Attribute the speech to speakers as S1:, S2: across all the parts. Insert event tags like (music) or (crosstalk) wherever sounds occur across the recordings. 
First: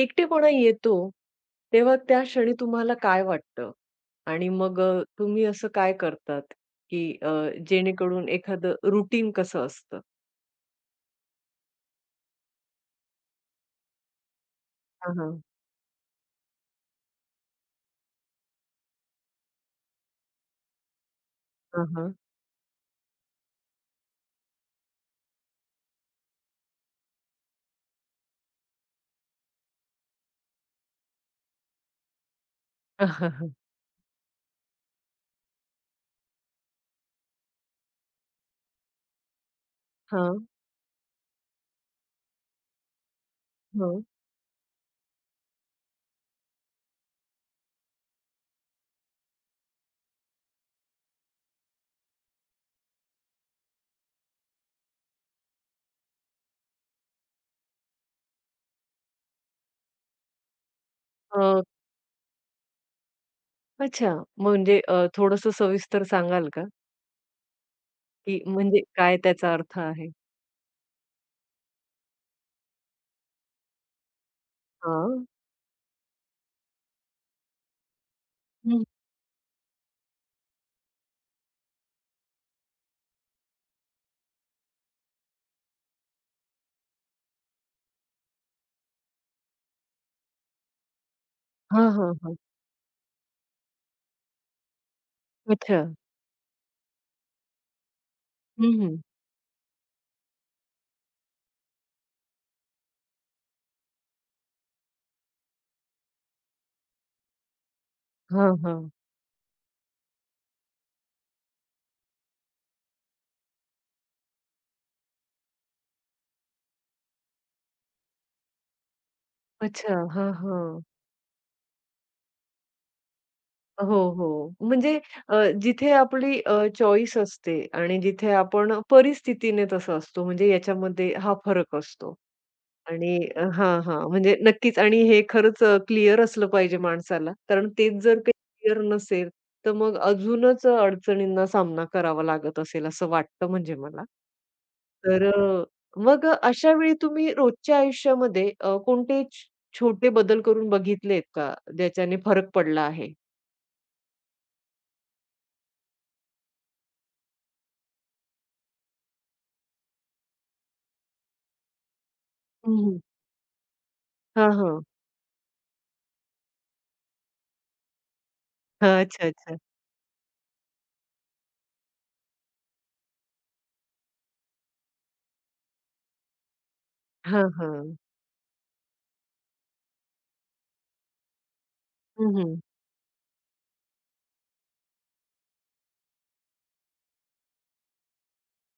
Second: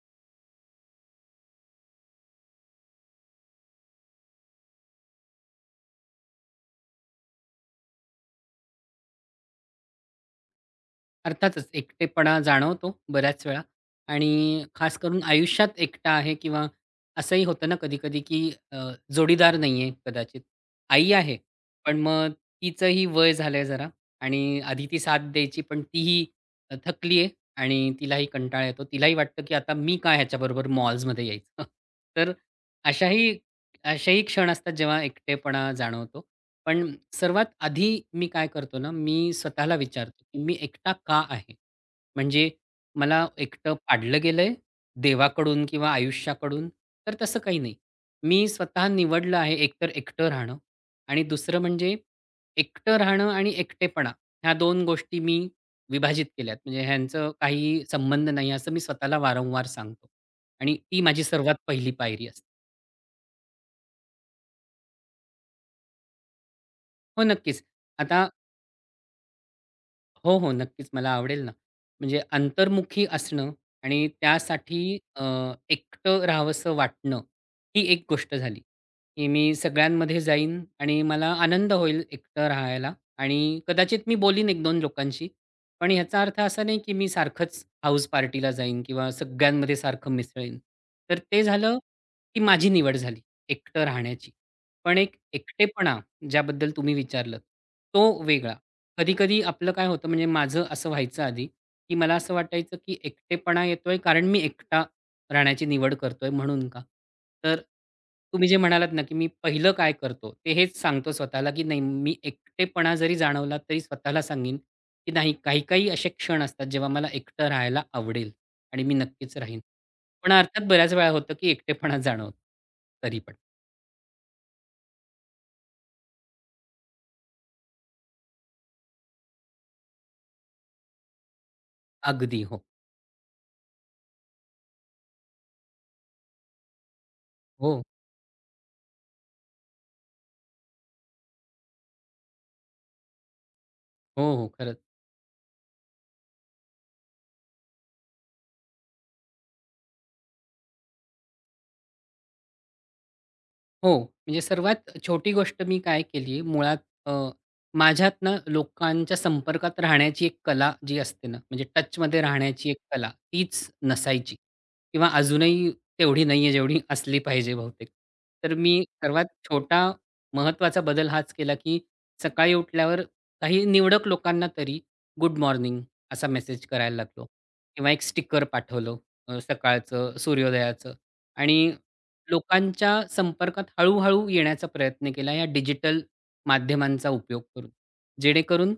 S1: एकटेपणा येतो, तेव्हा त्या क्षणी तुम्हाला काय वाटतं? आणि मग तुम्ही असं काय करतात, की जेणेकरून एखादं रुटीन कसं असतं?
S2: अर्थातच एकटेपणा जाणवतो बऱ्याच वेळा आणि खास
S1: हां,
S2: करून
S1: हां.
S2: आयुष्यात एकटा आहे किंवा असंही होतं ना कधी-कधी, की जोडीदार नाहीये कदाचित. आई आहे,
S1: हां,
S2: पण
S1: हां.
S2: मग तिचंही वय झालंय जरा आणि आधी ती साथ द्यायची, पण तीही थकली आहे आणि तिलाही कंटाळा येतो. तिलाही वाटतं, की आता मी काय ह्याच्याबरोबर मॉल्समध्ये यायचं. (laughs) तर अशाही
S1: (laughs)
S2: असेही क्षण असतात, जेव्हा एकटेपणा जाणवतो. पण सर्वात आधी मी काय करतो ना, मी स्वतःला विचारतो, की मी एकटा का आहे? म्हणजे मला एकटं पाडलं गेलंय देवाकडून किंवा आयुष्याकडून? तर तसं काही नाही. मी स्वतः निवडलं आहे एकतर एकटं राहणं आणि दुसरं म्हणजे एकटं राहणं आणि एकटेपणा ह्या 2 गोष्टी मी विभाजित केल्यात. म्हणजे ह्यांचं काही संबंध नाही असं मी स्वतःला वारंवार सांगतो आणि ती माझी सर्वात
S1: अ,
S2: पहिली पायरी असते.
S1: अच्छा. म्हणजे थोडंसं सविस्तर सांगाल का?
S2: हो, नक्कीच. आता
S1: की म्हणजे काय त्याचा अर्थ आहे?
S2: हो, हो. नक्कीच मला आवडेल ना. म्हणजे अंतर्मुखी असणं आणि त्यासाठी अ,
S1: हां.
S2: एकटं राहावसं वाटणं ही एक गोष्ट झाली,
S1: हं.
S2: की मी सगळ्यांमध्ये जाईन आणि मला आनंद होईल एकटं राहायला आणि कदाचित मी बोलीन 1-2 लोकांशी. पण ह्याचा अर्थ असा नाही, की मी सारखंच हाऊस पार्टीला जाईन किंवा सगळ्यांमध्ये सारखं मिसळेन. तर ते झालं,
S1: हां, हां, हां.
S2: की माझी निवड झाली एकटं राहण्याची. पण एक
S1: अच्छा.
S2: एकटेपणा ज्याबद्दल तुम्ही विचारलत, तो वेगळा.
S1: हम्म हं, हं.
S2: कधी-कधी आपलं काय होतं म्हणजे माझं असं व्हायचं आधी, की मला असं वाटायचं की एकटेपणा येतोय कारण मी एकटा राहण्याची निवड करतोय म्हणून का? तर तुम्ही जे म्हणालात ना, की मी पहिलं काय करतो ते हेच सांगतो स्वतःला, की नाही मी एकटेपणा जरी जाणवला तरी स्वतःला सांगेन, की नाही काही-काही असे क्षण असतात जेव्हा मला एकटं राहायला आवडेल आणि मी नक्कीच राहीन.
S1: अच्छा. हां,
S2: पण अर्थात
S1: हां.
S2: बऱ्याच वेळा होतं की एकटेपणा जाणवतो. तरी पण.
S1: हो, हो. म्हणजे जिथे आपली चॉईस असते आणि जिथे आपण परिस्थितीने तसं असतो, म्हणजे याच्यामध्ये हा फरक असतो.
S2: अगदी. हो.
S1: आणि हां, हां. म्हणजे नक्कीच आणि हे खरंच क्लिअर असलं पाहिजे माणसाला. कारण
S2: हो.
S1: तेच जर काही क्लिअर नसेल, तर मग अजूनच अडचणींना सामना करावा लागत असेल असं वाटतं म्हणजे मला.
S2: हो, हो. खरंच.
S1: तर मग अशा वेळी तुम्ही रोजच्या आयुष्यामध्ये कोणते छोटे बदल करून बघितलेत का, ज्याच्याने फरक पडला आहे?
S2: हो, म्हणजे सर्वात छोटी गोष्ट मी काय केली मुळात अ, माझ्यात ना लोकांच्या संपर्कात राहण्याची एक कला जी असते ना, म्हणजे टचमध्ये राहण्याची एक कला तीच नसायची
S1: हां, हां.
S2: किंवा अजूनही तेवढी नाही आहे जेवढी असली पाहिजे बहुतेक. तर मी
S1: हां,
S2: सर्वात
S1: अच्छा, अच्छा.
S2: छोटा महत्त्वाचा बदल हाच केला, की सकाळी उठल्यावर काही निवडक लोकांना तरी गुड मॉर्निंग असा मेसेज करायला लागलो
S1: हां,
S2: किंवा
S1: हां.
S2: एक स्टिकर पाठवलं सकाळचं सूर्योदयाचं आणि
S1: हं, हं.
S2: लोकांच्या संपर्कात हळू-हळू येण्याचा प्रयत्न केला या डिजिटल माध्यमांचा उपयोग करून. जेणेकरून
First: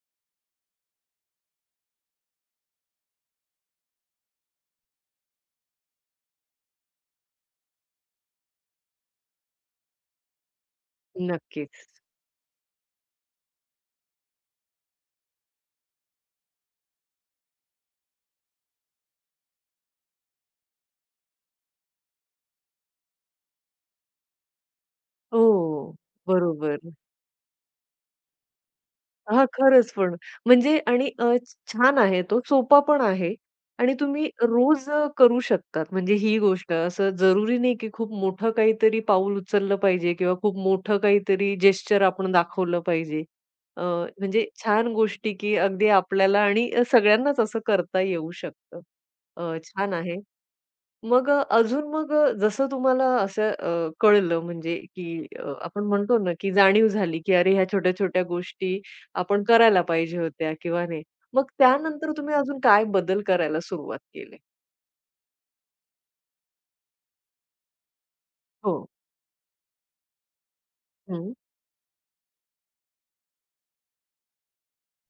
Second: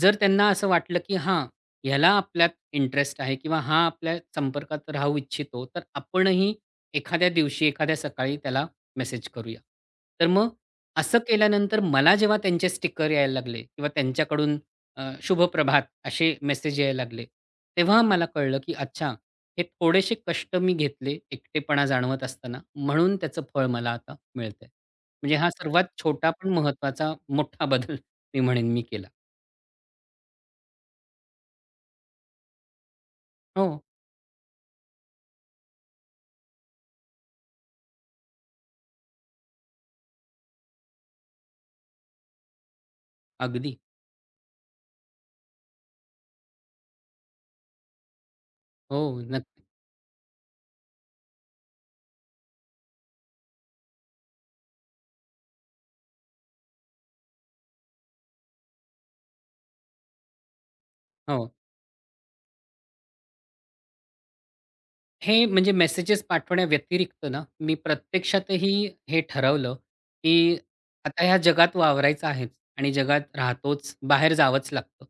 S2: जर त्यांना असं वाटलं, की हां, ह्याला आपल्यात इंटरेस्ट आहे किंवा हा आपल्या संपर्कात राहू इच्छितो, तर आपणही एखाद्या दिवशी, एखाद्या सकाळी त्याला मेसेज करूया. तर मग असं केल्यानंतर
S1: नक्कीच.
S2: मला जेव्हा त्यांचे स्टिकर यायला लागले किंवा त्यांच्याकडून शुभ प्रभात असे मेसेज यायला लागले, तेव्हा मला कळलं, की अच्छा हे थोडेसे कष्ट मी घेतले, एकटेपणा जाणवत असताना, म्हणून त्याचं फळ मला आता मिळतंय. म्हणजे हा सर्वात
S1: हो,
S2: छोटा पण
S1: बरोबर.
S2: महत्वाचा मोठा बदल मी म्हणेन मी केला.
S1: हां, खरंच पण. म्हणजे आणि छान आहे तो, सोपा पण आहे
S2: हो,
S1: आणि तुम्ही रोज करू शकतात. म्हणजे ही गोष्ट असं जरुरी नाही, की खूप मोठं काहीतरी पाऊल उचललं पाहिजे किंवा खूप मोठं काहीतरी जेस्चर आपण दाखवलं पाहिजे.
S2: अगदी.
S1: अ, म्हणजे छान गोष्टी, की अगदी आपल्याला आणि सगळ्यांनाच असं करता येऊ शकतं.
S2: हो, नक्की.
S1: छान आहे. मग अजून मग जसं तुम्हाला असं कळलं म्हणजे की आपण म्हणतो ना, की जाणीव झाली, की अरे ह्या छोट्या-छोट्या गोष्टी आपण करायला पाहिजे होत्या किंवा नाही. मग
S2: हो.
S1: त्यानंतर तुम्ही अजून काय बदल करायला सुरुवात केली?
S2: हे म्हणजे मेसेजेस पाठवण्याव्यतिरिक्त ना, मी प्रत्यक्षातही
S1: हो.
S2: हे ठरवलं, की आता
S1: हं.
S2: ह्या जगात वावरायचं आहेच आणि जगात राहतोच, बाहेर जावंच लागतं.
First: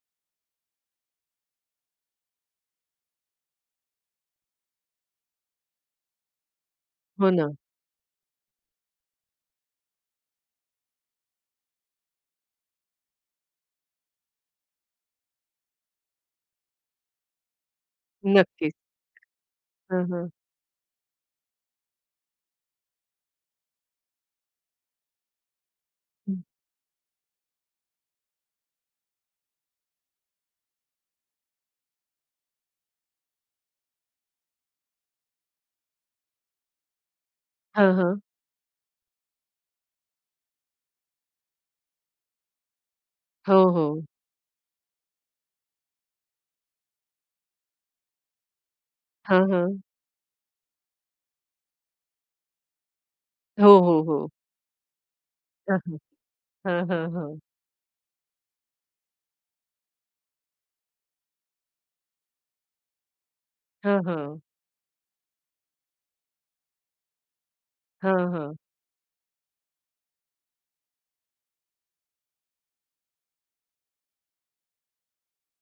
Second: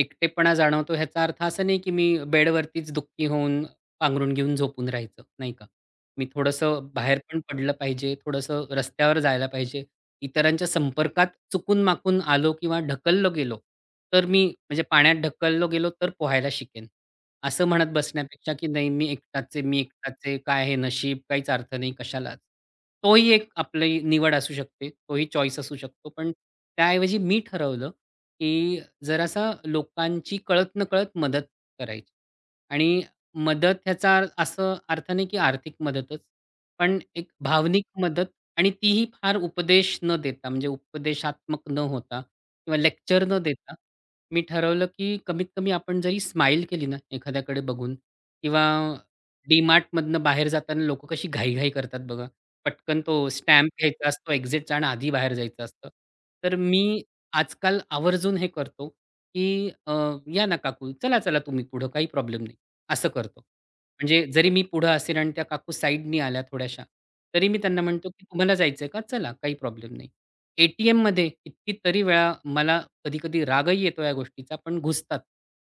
S2: एकटेपणा जाणवतो ह्याचा अर्थ असा नाही, की मी बेडवरतीच दुःखी होऊन पांघरून घेऊन झोपून राहायचं, नाही का. मी थोडंसं बाहेर
S1: हो
S2: पण
S1: ना.
S2: पडलं पाहिजे, थोडंसं रस्त्यावर जायला पाहिजे. इतरांच्या संपर्कात चुकून-माकून आलो किंवा ढकललो गेलो, तर मी म्हणजे पाण्यात ढकललो गेलो तर पोहायला शिकेन. असं म्हणत बसण्यापेक्षा, की
S1: नक्कीच.
S2: नाही मी एकटाच आहे, मी
S1: हां,
S2: एकटाच
S1: हां.
S2: आहे, काय हे नशीब, काहीच अर्थ नाही कशालाच. तोही एक आपली निवड असू शकते, तोही चॉईस असू शकतो. पण त्याऐवजी मी ठरवलं, की जरासा लोकांची कळत-नकळत मदत करायची. आणि मदत ह्याचा असं अर्थ नाही, की आर्थिक मदतच. पण एक भावनिक
S1: हां, हां.
S2: मदत आणि तीही फार उपदेश न देता, म्हणजे उपदेशात्मक न होता किंवा लेक्चर न
S1: हो,
S2: देता
S1: हो.
S2: मी ठरवलं, की कमीत कमी आपण जरी स्माईल केली ना एखाद्याकडे बघून किंवा
S1: हां, हां.
S2: डी-मार्टमधनं बाहेर जाताना लोकं कशी घाई-घाई करतात बघा. पटकन तो स्टॅम्प
S1: हो, हो,
S2: घ्यायचा
S1: हो.
S2: असतो एक्झिटचा आणि आधी बाहेर जायचं
S1: हां,
S2: असतं.
S1: हां.
S2: तर मी
S1: हां, हां, हां.
S2: आजकाल आवर्जून हे करतो, की "या ना काकू, चला-चला तुम्ही पुढं काही प्रॉब्लेम नाही." असं करतो.
S1: हां,
S2: म्हणजे
S1: हां.
S2: जरी मी पुढं असेन आणि त्या काकू साईडनी आल्या थोड्याशा, तरी मी त्यांना म्हणतो,
S1: हां,
S2: की "तुम्हाला
S1: हां.
S2: जायचंय का? चला काही प्रॉब्लेम नाही." एटीएम टी एममध्ये कितीतरी वेळा मला कधी-कधी रागही येतो या गोष्टीचा, पण घुसतात.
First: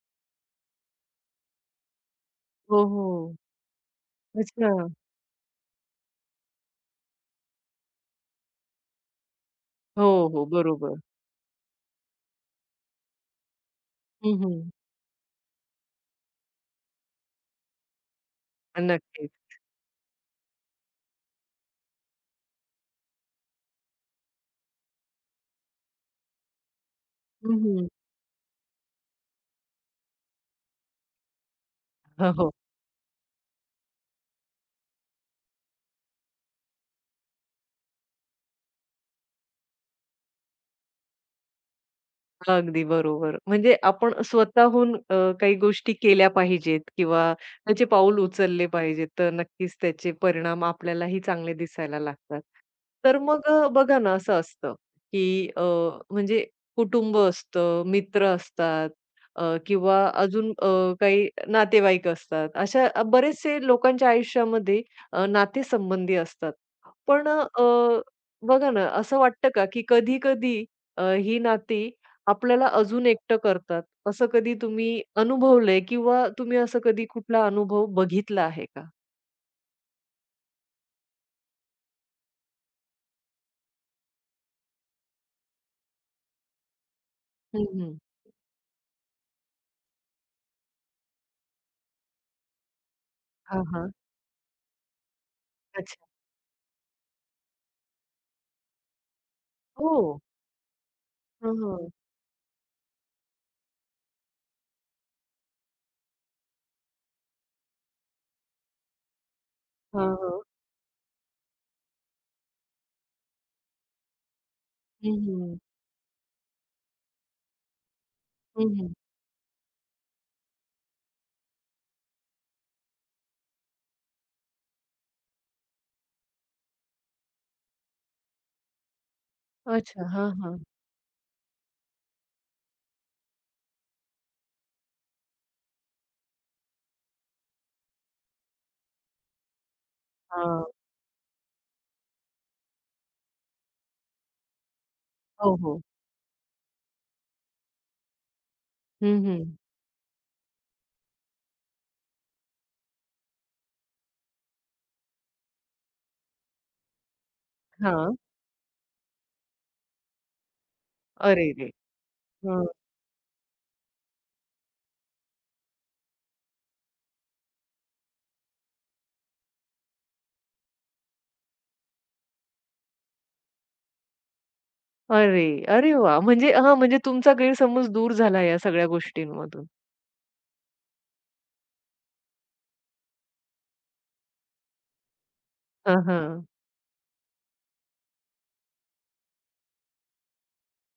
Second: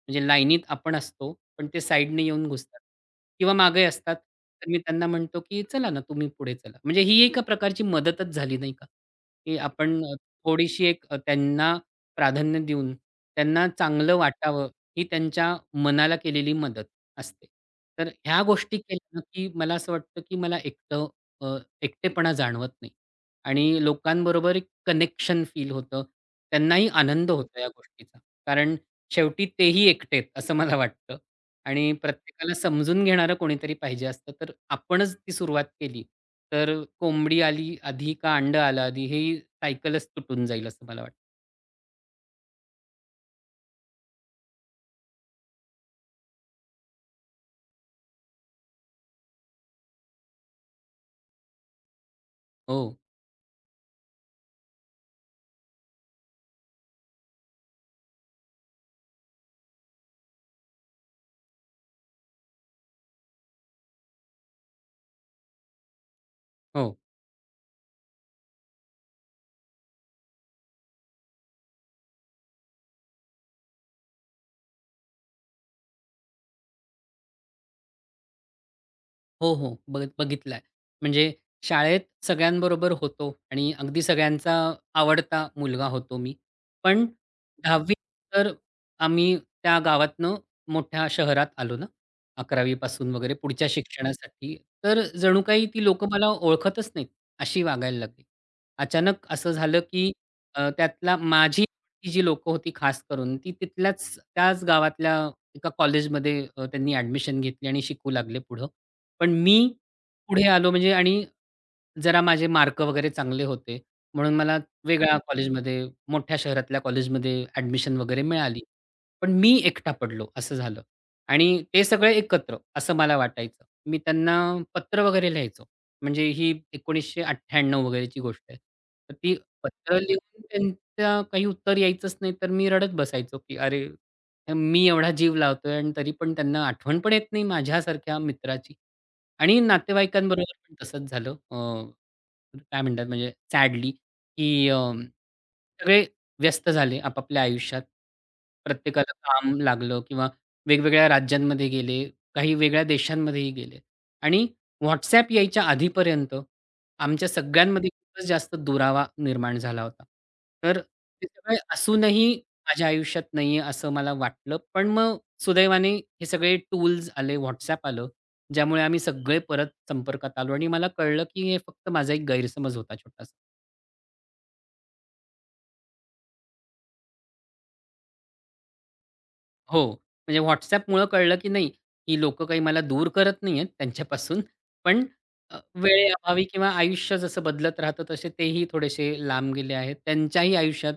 S2: म्हणजे लाईनीत आपण असतो, पण ते साईडने येऊन घुसतात
S1: हो, हो.
S2: किंवा मागे असतात.
S1: अच्छा.
S2: तर मी त्यांना म्हणतो, की "चला ना, तुम्ही पुढे चला." म्हणजे ही एका प्रकारची मदतच झाली नाही का? की आपण
S1: हो, हो.
S2: थोडीशी
S1: बरोबर.
S2: एक त्यांना प्राधान्य देऊन त्यांना चांगलं
S1: हं,
S2: वाटावं,
S1: हं.
S2: ही त्यांच्या मनाला केलेली मदत असते. तर ह्या गोष्टी केल्या ना,
S1: नक्कीच.
S2: की मला असं वाटतं, की मला अ, एकटेपणा जाणवत नाही आणि लोकांबरोबर एक कनेक्शन फील होतं. त्यांनाही आनंद
S1: हं,
S2: होतो या
S1: हं.
S2: गोष्टीचा. कारण शेवटी तेही एकटे आहेत असं मला वाटतं आणि
S1: हो, हो.
S2: प्रत्येकाला समजून घेणारं कोणीतरी पाहिजे असतं. तर आपणच ती सुरुवात केली, तर कोंबडी आली आधी का अंड आलं आधी, ही सायकलच तुटून जाईल असं मला वाटतं.
S1: अगदी बरोबर. म्हणजे आपण स्वतःहून काही गोष्टी केल्या पाहिजेत किंवा त्याचे पाऊल उचलले पाहिजेत, तर नक्कीच त्याचे परिणाम आपल्यालाही चांगले दिसायला लागतात.
S2: हो,
S1: तर मग बघा ना असं असतं, की म्हणजे कुटुंब असतं, मित्र असतात किंवा अजून काही नातेवाईक असतात. अशा बरेचसे लोकांच्या आयुष्यामध्ये नातेसंबंधी असतात.
S2: हो.
S1: पण बघा ना असं वाटतं का, की कधी-कधी ही नाती आपल्याला अजून एकटं करतात. असं कधी तुम्ही अनुभवलंय किंवा तुम्ही असं कधी कुठला अनुभव बघितला आहे का?
S2: हो, हो. बघितलाय. म्हणजे शाळेत सगळ्यांबरोबर होतो आणि अगदी सगळ्यांचा आवडता मुलगा होतो मी. पण
S1: हं,
S2: 10वी
S1: हं.
S2: तर आम्ही त्या गावातनं मोठ्या शहरात आलो ना, 11वी पासून वगैरे
S1: हां,
S2: पुढच्या
S1: हां.
S2: शिक्षणासाठी. तर जणू काही ती
S1: अच्छा.
S2: लोकं मला ओळखतच नाहीत, अशी वागायला लागली. अचानक असं झालं, की
S1: हो.
S2: त्यातला
S1: हं,
S2: माझी
S1: हं.
S2: आवडती जी लोकं होती खास करून, ती तिथल्याच त्याच गावातल्या एका कॉलेजमध्ये त्यांनी ॲडमिशन घेतली आणि शिकू लागले पुढं. पण मी
S1: हां, हां.
S2: पुढे आलो म्हणजे आणि जरा माझे मार्क वगैरे चांगले होते. म्हणून मला
S1: हं,
S2: वेगळ्या
S1: हं.
S2: कॉलेजमध्ये, मोठ्या शहरातल्या कॉलेजमध्ये ॲडमिशन वगैरे मिळाली.
S1: हं, हं.
S2: पण मी एकटा पडलो असं झालं आणि ते सगळे एकत्र असं मला वाटायचं. मी त्यांना पत्र वगैरे लिहायचो. म्हणजे ही 1998 वगैरेची गोष्ट आहे. तर ती पत्र
S1: अच्छा. हां,
S2: लिहून
S1: हां.
S2: त्यांचं काही उत्तर यायचंच नाही, तर मी रडत बसायचो, की "अरे, मी एवढा जीव लावतोय आणि तरी पण त्यांना आठवण पण येत नाही माझ्यासारख्या मित्राची." आणि नातेवाईकांबरोबर
S1: हां.
S2: पण तसंच झालं. काय म्हणतात म्हणजे सॅडली, की
S1: हो, हो.
S2: सगळे व्यस्त झाले आपापल्या आयुष्यात. प्रत्येकाला
S1: हं, हं.
S2: काम लागलं किंवा वेगवेगळ्या राज्यांमध्ये गेले, काही वेगळ्या देशांमध्येही गेले. आणि WhatsApp यायच्या आधीपर्यंत आमच्या सगळ्यांमध्ये
S1: हां.
S2: खूपच जास्त दुरावा निर्माण झाला होता. तर ते
S1: अरे
S2: सगळे
S1: रे!
S2: असूनही
S1: हं.
S2: माझ्या आयुष्यात नाहीये असं मला वाटलं. पण मग सुदैवाने हे सगळे टूल्स आले, WhatsApp आलं, ज्यामुळे आम्ही सगळे परत संपर्कात आलो आणि मला कळलं, की हे फक्त माझा एक गैरसमज होता छोटासा.
S1: अरे! अरे वाह! म्हणजे हां, म्हणजे तुमचा गैरसमज दूर झाला या सगळ्या गोष्टींमधून.
S2: हो, म्हणजे WhatsAppमुळं कळलं, की नाही ही लोक काही मला दूर करत नाहीयेत त्यांच्यापासून, पण
S1: हां,
S2: वेळेअभावी
S1: हां.
S2: किंवा आयुष्य जसं बदलत राहतं, तसे तेही थोडेसे लांब गेले आहेत. त्यांच्याही आयुष्यात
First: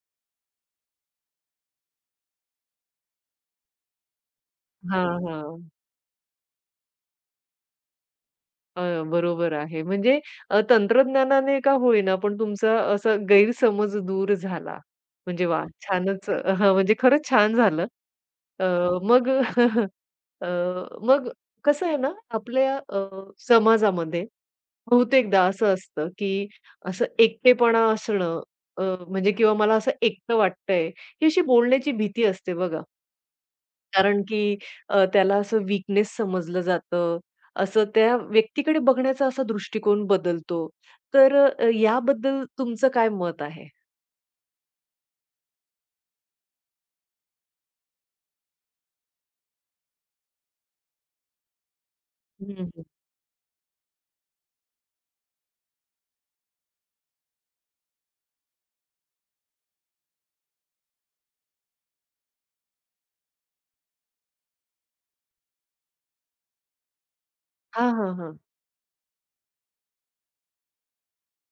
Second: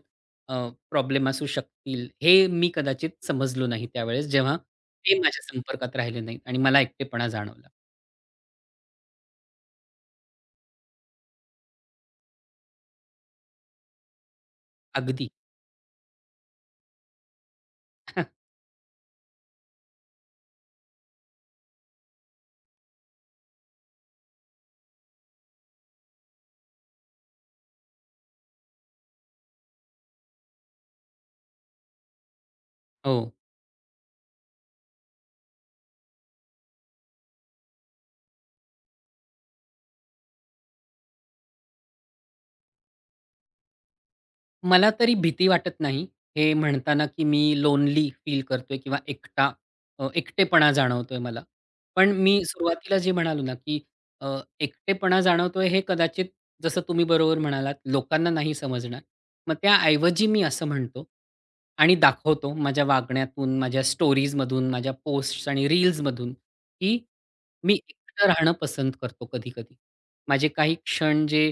S2: अ, प्रॉब्लेम असू शकतील, हे मी कदाचित समजलो नाही त्यावेळेस, जेव्हा ते
S1: हां,
S2: माझ्या
S1: हां.
S2: संपर्कात राहिले नाहीत आणि मला एकटेपणा जाणवला.
S1: अ, बरोबर आहे. म्हणजे तंत्रज्ञानाने का होईना, पण तुमचा असा गैरसमज दूर झाला.
S2: अगदी.
S1: म्हणजे वाह! छानच हां, म्हणजे खरंच छान झालं.
S2: (laughs)
S1: अ, मग अ, मग कसं आहे ना, आपल्या समाजामध्ये बहुतेकदा असं असतं, की असं एकटेपणा असणं म्हणजे किंवा मला असं एकटं वाटतंय, ही अशी बोलण्याची भीती असते बघा.
S2: हो.
S1: कारण की त्याला असं वीकनेस समजलं जातं. असं त्या व्यक्तीकडे बघण्याचा असा दृष्टिकोन बदलतो. तर याबद्दल तुमचं काय मत आहे?
S2: मला तरी भीती वाटत नाही, हे म्हणताना, की मी लोनली फील करतोय किंवा एकटेपणा जाणवतोय मला. पण मी
S1: हं, हं.
S2: सुरुवातीला जे म्हणालो ना, की एकटेपणा जाणवतोय हे कदाचित जसं तुम्ही बरोबर म्हणालात, लोकांना नाही समजणार. मग त्याऐवजी मी असं म्हणतो आणि दाखवतो माझ्या वागण्यातून, माझ्या स्टोरीजमधून, माझ्या पोस्ट्स आणि रील्समधून, की मी
S1: हां, हां,
S2: एकटं
S1: हां.
S2: राहणं पसंत करतो कधी-कधी. माझे काही क्षण जे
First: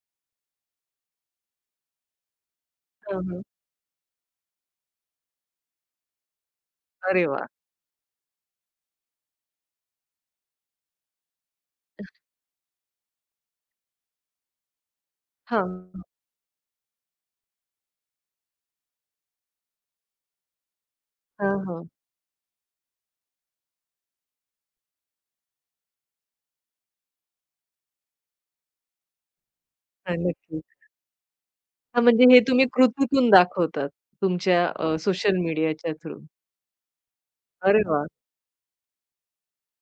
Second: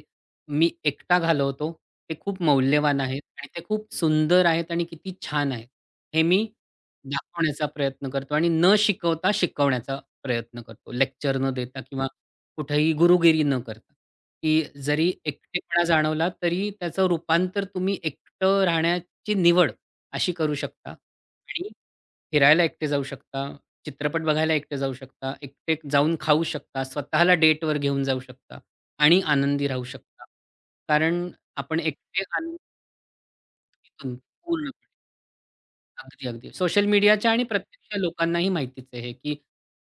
S2: मी एकटा घालवतो ते खूप मौल्यवान आहेत
S1: हां, हां.
S2: आणि ते खूप सुंदर आहेत आणि किती छान आहेत. हे मी
S1: अरे वाह!
S2: दाखवण्याचा प्रयत्न करतो आणि न शिकवता शिकवण्याचा प्रयत्न करतो. लेक्चर न देता किंवा कुठेही गुरुगिरी न करता. की जरी एकटेपणा
S1: हां,
S2: जाणवला तरी त्याचं रूपांतर तुम्ही एकटं राहण्याची निवड अशी करू शकता
S1: हां,
S2: आणि
S1: हां.
S2: फिरायला एकटे जाऊ शकता, चित्रपट बघायला एकटे जाऊ शकता, एकटे जाऊन खाऊ शकता, स्वतःला डेटवर घेऊन जाऊ शकता आणि आनंदी राहू
S1: हां,
S2: शकता.
S1: नक्कीच.
S2: कारण आपण
S1: हां,
S2: एकटे
S1: म्हणजे हे
S2: आनंद
S1: तुम्ही कृतीतून दाखवतात
S2: घेतो
S1: तुमच्या
S2: पूर्णपणे.
S1: सोशल मीडियाच्या थ्रू.
S2: अगदी, अगदी. सोशल मीडियाच्या आणि
S1: अरे
S2: प्रत्यक्ष
S1: वाह!
S2: लोकांनाही माहितीच आहे हे, की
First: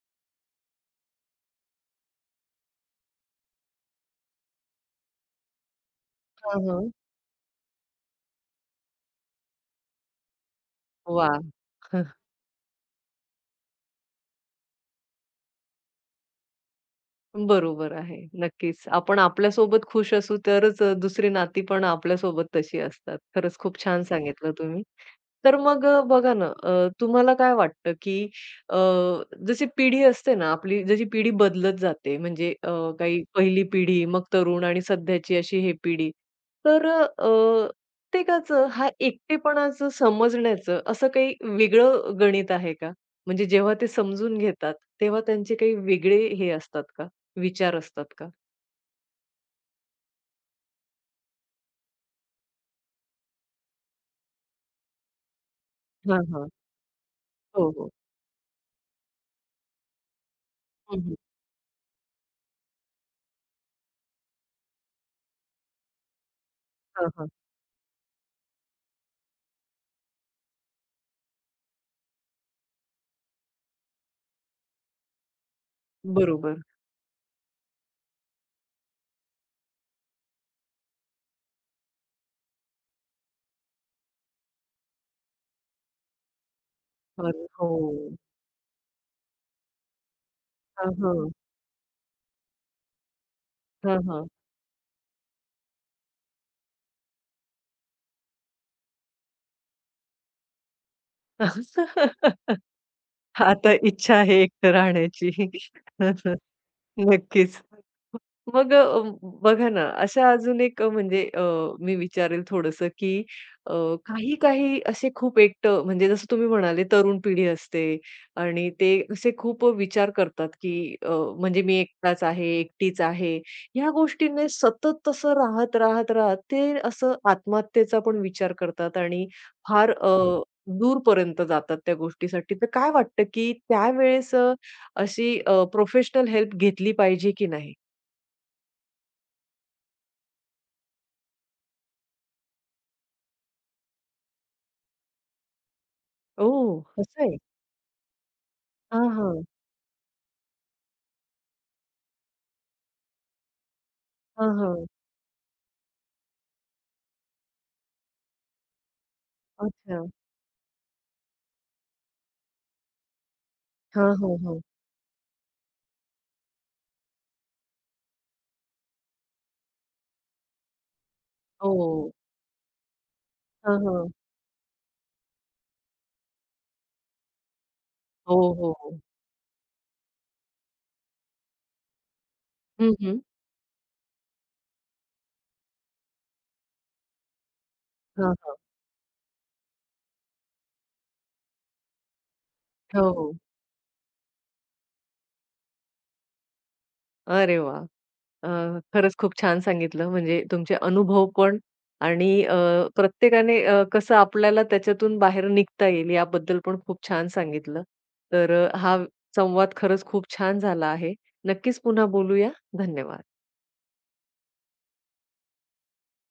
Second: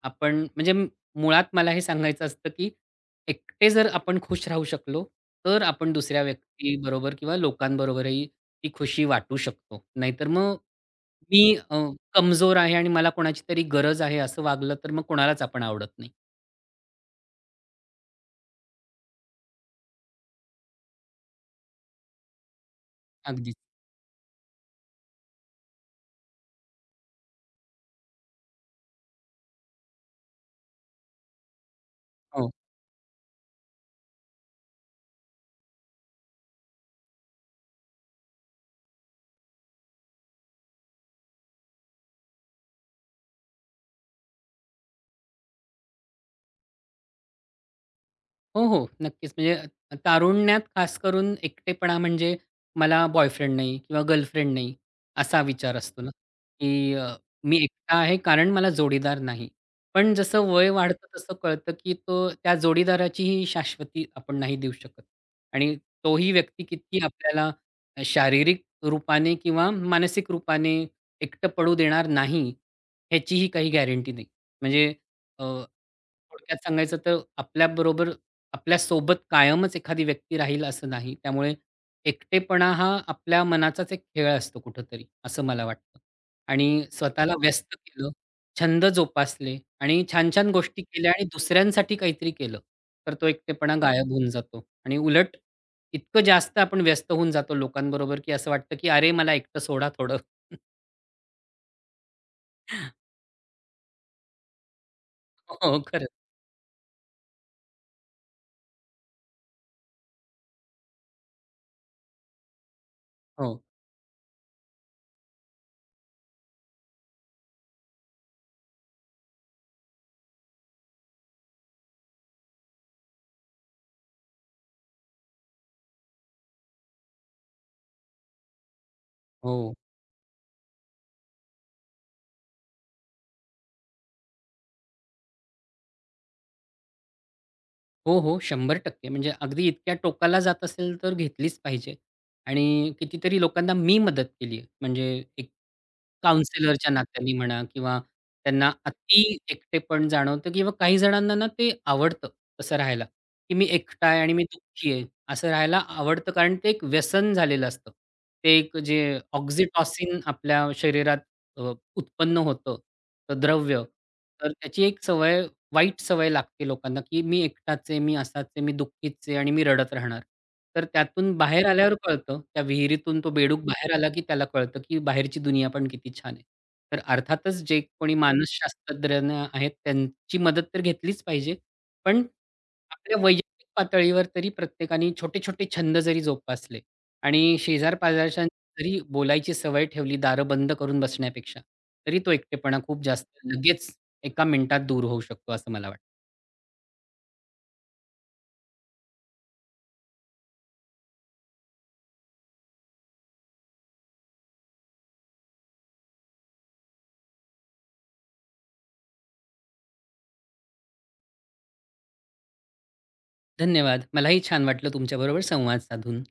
S2: आपण म्हणजे मुळात मला हे सांगायचं असतं, की एकटे जर आपण खुश राहू शकलो, तर आपण दुसऱ्या
S1: हां, हां.
S2: व्यक्तीबरोबर किंवा लोकांबरोबरही ती खुशी वाटू शकतो. नाहीतर मग
S1: वाह!
S2: मी अ, कमजोर आहे आणि मला कोणाची तरी गरज आहे असं वागलं, तर मग कोणालाच आपण आवडत नाही.
S1: बरोबर आहे. नक्कीच. आपण आपल्यासोबत खुश असू तरच दुसरी नाती पण आपल्यासोबत तशी असतात.
S2: अगदीच.
S1: खरंच खूप छान सांगितलं तुम्ही. तर मग बघा ना तुम्हाला काय वाटतं, की अ, जशी पिढी असते ना आपली, जशी पिढी बदलत जाते
S2: हो.
S1: म्हणजे काही पहिली पिढी, मग तरुण आणि सध्याची अशी हे पिढी. तर प्रत्येकाचं हा एकटेपणाचं समजण्याचं असं काही वेगळं गणित आहे का? म्हणजे जेव्हा ते समजून घेतात, तेव्हा त्यांचे काही वेगळे हे असतात का? विचार असतात का?
S2: हो, हो. नक्कीच. म्हणजे तारुण्यात खास करून एकटेपणा म्हणजे मला बॉयफ्रेंड नाही किंवा गर्लफ्रेंड नाही असा विचार असतो ना,
S1: हां, हां.
S2: की मी
S1: हो, हो.
S2: एकटा आहे कारण मला जोडीदार नाही. पण जसं वय
S1: हं,
S2: वाढतं
S1: हं.
S2: तसं कळतं, की तो त्या जोडीदाराचीही शाश्वती आपण नाही देऊ शकत आणि तोही व्यक्ती किती
S1: हां, हां.
S2: आपल्याला शारीरिक रूपाने किंवा मानसिक रूपाने एकटं पडू देणार नाही, ह्याचीही काही गॅरंटी नाही. म्हणजे
S1: बरोबर.
S2: थोडक्यात सांगायचं तर आपल्यासोबत कायमच एखादी व्यक्ती राहील असं नाही. त्यामुळे एकटेपणा हा आपल्या मनाचाच एक खेळ असतो कुठेतरी, असं मला वाटतं. आणि स्वतःला
S1: अरे
S2: व्यस्त केलं,
S1: हो.
S2: छंद जोपासले आणि छान-छान गोष्टी
S1: हां,
S2: केल्या आणि
S1: हां.
S2: दुसऱ्यांसाठी काहीतरी केलं, तर तो एकटेपणा
S1: हां,
S2: गायब
S1: हां.
S2: होऊन जातो. आणि उलट इतकं जास्त आपण व्यस्त होऊन जातो लोकांबरोबर, की असं वाटतं, की "अरे, मला एकटं सोडा थोडं."
S1: (laughs)
S2: (laughs)
S1: आता इच्छा आहे एकटं राहण्याची.
S2: हो, खरंच.
S1: (laughs) नक्कीच. मग बघा ना, अशा अजून एक म्हणजे मी विचारेल थोडंसं, की
S2: हो,
S1: अ, काही-काही असे खूप एकटं म्हणजे जसं तुम्ही म्हणाले तरुण पिढी असते आणि ते असे खूप विचार करतात, की म्हणजे मी एकटाच आहे, एकटीच आहे. ह्या गोष्टीने सतत तसं राहत, राहत, राहत ते असं आत्महत्येचा पण विचार करतात आणि
S2: हो.
S1: फार दूरपर्यंत जातात त्या गोष्टीसाठी. तर काय वाटतं, की त्यावेळेस अशी प्रोफेशनल हेल्प घेतली पाहिजे की नाही?
S2: हो, हो. 100% म्हणजे अगदी इतक्या टोकाला जात असेल तर घेतलीच पाहिजे. आणि कितीतरी लोकांना मी मदत केली आहे. म्हणजे एक काउंसलरच्या
S1: ओह! असं
S2: नात्याने
S1: आहे.
S2: म्हणा किंवा त्यांना
S1: हां,
S2: अति
S1: हां.
S2: एकटेपण जाणवतं किंवा काही जणांना ना ते आवडतं तसं राहायला, की मी एकटा आहे आणि मी
S1: हां, हां.
S2: दुःखी आहे. असं राहायला आवडतं कारण ते एक व्यसन झालेलं असतं. ते एक जे
S1: अच्छा.
S2: ऑक्सिटॉसिन आपल्या शरीरात अ, उत्पन्न होतं, तर द्रव्य.
S1: हां, हां,
S2: तर
S1: हां.
S2: त्याची एक सवय वाईट सवय लागते लोकांना, की मी एकटाच आहे, मी असाच आहे, मी दुःखीच आहे आणि मी रडत राहणार. तर त्यातून बाहेर आल्यावर
S1: हो.
S2: कळतं, त्या विहिरीतून तो बेडूक
S1: हां,
S2: बाहेर
S1: हां.
S2: आला, की त्याला कळतं, की बाहेरची दुनिया पण किती छान आहे. तर अर्थातच जे कोणी
S1: हो, हो, हो.
S2: मानसशास्त्रज्ञ आहेत, त्यांची मदत तर घेतलीच पाहिजे. पण
S1: हं,
S2: आपल्या
S1: हं.
S2: वैयक्तिक पातळीवर तरी प्रत्येकाने छोटे-छोटे छंद जरी जोपासले आणि
S1: हां,
S2: शेजार-पाजारच्यांशी
S1: हां.
S2: जरी बोलायची सवय ठेवली, दारं बंद करून बसण्यापेक्षा, तरी तो एकटेपणा
S1: हो,
S2: खूप जास्त
S1: हो.
S2: लगेच एका मिनिटात दूर होऊ शकतो असं मला वाटतं.
S1: अरे वाह! अ, खरंच खूप छान सांगितलं म्हणजे तुमचे अनुभव पण आणि प्रत्येकाने कसं आपल्याला त्याच्यातून बाहेर निघता येईल याबद्दल पण खूप छान सांगितलं. तर हा संवाद खरंच खूप छान झाला आहे. नक्कीच पुन्हा बोलूया. धन्यवाद.
S2: धन्यवाद. मलाही छान वाटलं तुमच्याबरोबर संवाद साधून.